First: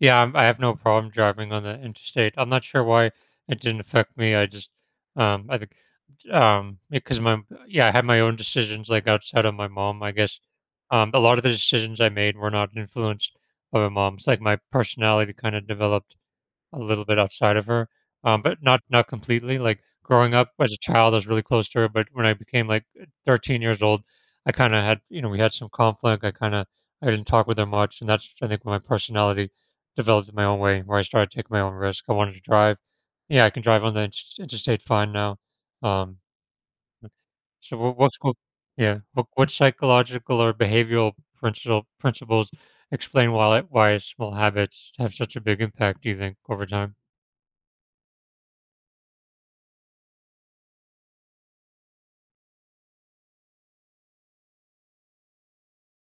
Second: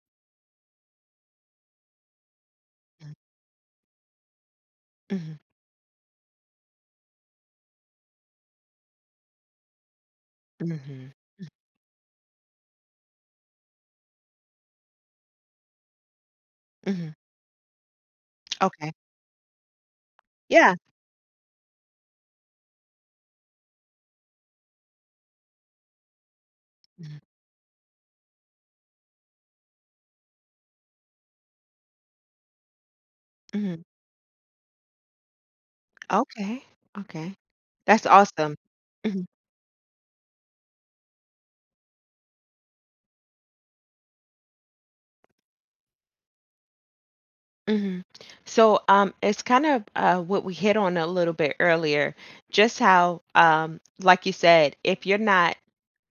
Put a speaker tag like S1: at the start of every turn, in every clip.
S1: Yeah, um, I, have no problem driving on the interstate, I'm not sure why
S2: Mm.
S1: it didn't affect me, I just,
S2: Mhm
S1: um, I think, j um, because my m Yeah, I had my own decisions, like, outside of my mom, I guess. Um,
S2: Mhm.
S1: a lot of
S2: M
S1: the decisions I made were not influenced by my mom, it's, like, my personality kinda developed a little
S2: Mhm.
S1: bit outside of her, um, but not
S2: Okay.
S1: not completely, like, growing up as
S2: Yeah.
S1: a child, I was really close to her, but when I became, like, eh, 13 years old, I kinda had you know, we had some conflict, I kinda I
S2: Mhm.
S1: didn't talk with her much and that's I think my personality developed in my own way where I started to take my own risk, I wanted to drive. Yeah, I can drive
S2: Mhm.
S1: on the insters interstate fine now. Um,
S2: Okay,
S1: U
S2: okay.
S1: So w
S2: That's
S1: what's co
S2: awesome.
S1: Yeah.
S2: Mhm.
S1: What, what psychological or behavioral principle principles explain while it why it small habits have such a big impact, do you think over time?
S2: Mhm. So, um, it's kind of, uh, what we hit on a little bit earlier, just how, um, like you said, if you're not,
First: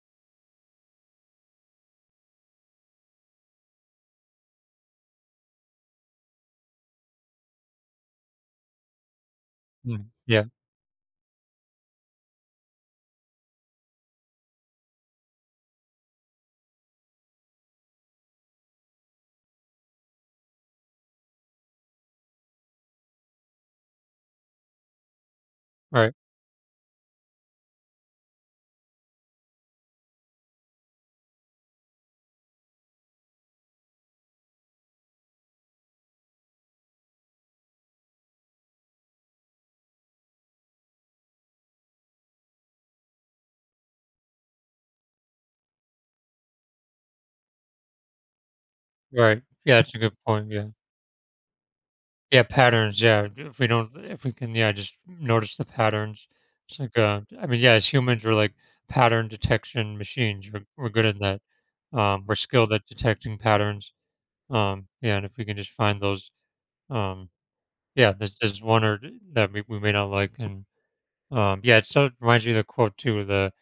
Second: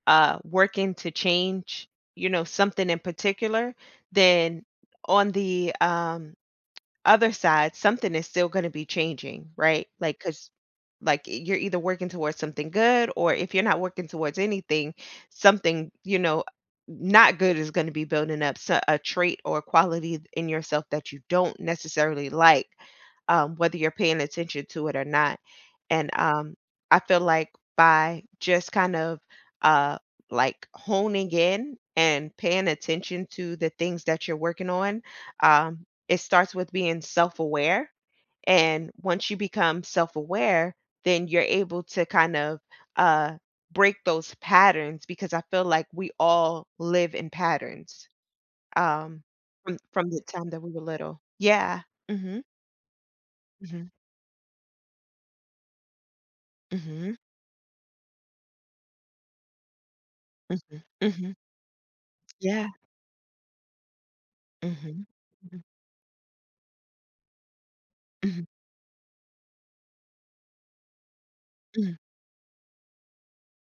S2: uh, working to change, you know, something in particular, then on the, um, other side, something is still gonna be changing, right,
S1: Mhm,
S2: like,
S1: yeah.
S2: 'cause Like, eh, you're either working towards something good or if you're not working towards anything something, you know, uh, n not good is gonna be building up s a trait or a quality d in yourself that you don't necessarily like, um, whether you're paying attention to it or not. And,
S1: Right.
S2: um, I feel like by just kind of, uh, like, honing in and paying attention to the things that you're working on, um, it starts with being self-aware, and once you become self-aware, then you're able to kind of, uh, break those patterns because I feel like we all live in patterns, um,
S1: Right. Yeah,
S2: from
S1: that's a
S2: from
S1: good
S2: the time
S1: point,
S2: that
S1: yeah.
S2: we were little, yeah.
S1: Yeah,
S2: Mhm.
S1: patterns, yeah, if we don't
S2: Mhm.
S1: if we can, yeah, just notice the patterns. It's like,
S2: Mhm.
S1: uh, I mean, yeah, as humans we're, like, pattern detection machines, we're,
S2: Mhm,
S1: we're good at
S2: mhm.
S1: that. Um, we're
S2: Yeah.
S1: skilled at detecting patterns, um,
S2: Mhm.
S1: yeah, and if we can
S2: Mhm.
S1: just find those, um Yeah, there's,
S2: Mhm.
S1: there's one or that or we we may not like and, um Yeah, it
S2: Mhm
S1: sort of reminds you of the quote too, the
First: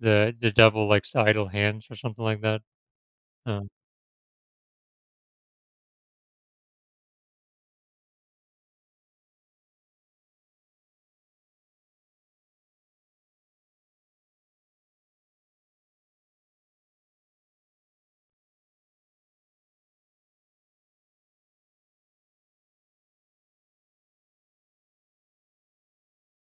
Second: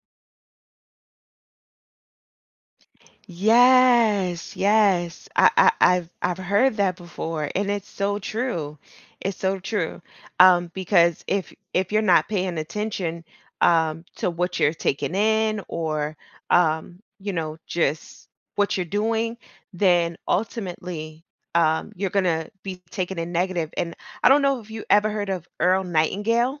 S1: the the devil likes idle hands or something like that? Um
S2: Yes, yes, I I I've I've heard that before, and it's so true, it's so true, um, because if if you're not paying attention, um, to what you're taking in, or, um, you know, just what you're doing, then ultimately, um, you're gonna be taken in negative, and I don't know if you ever heard of Earl Nightingale?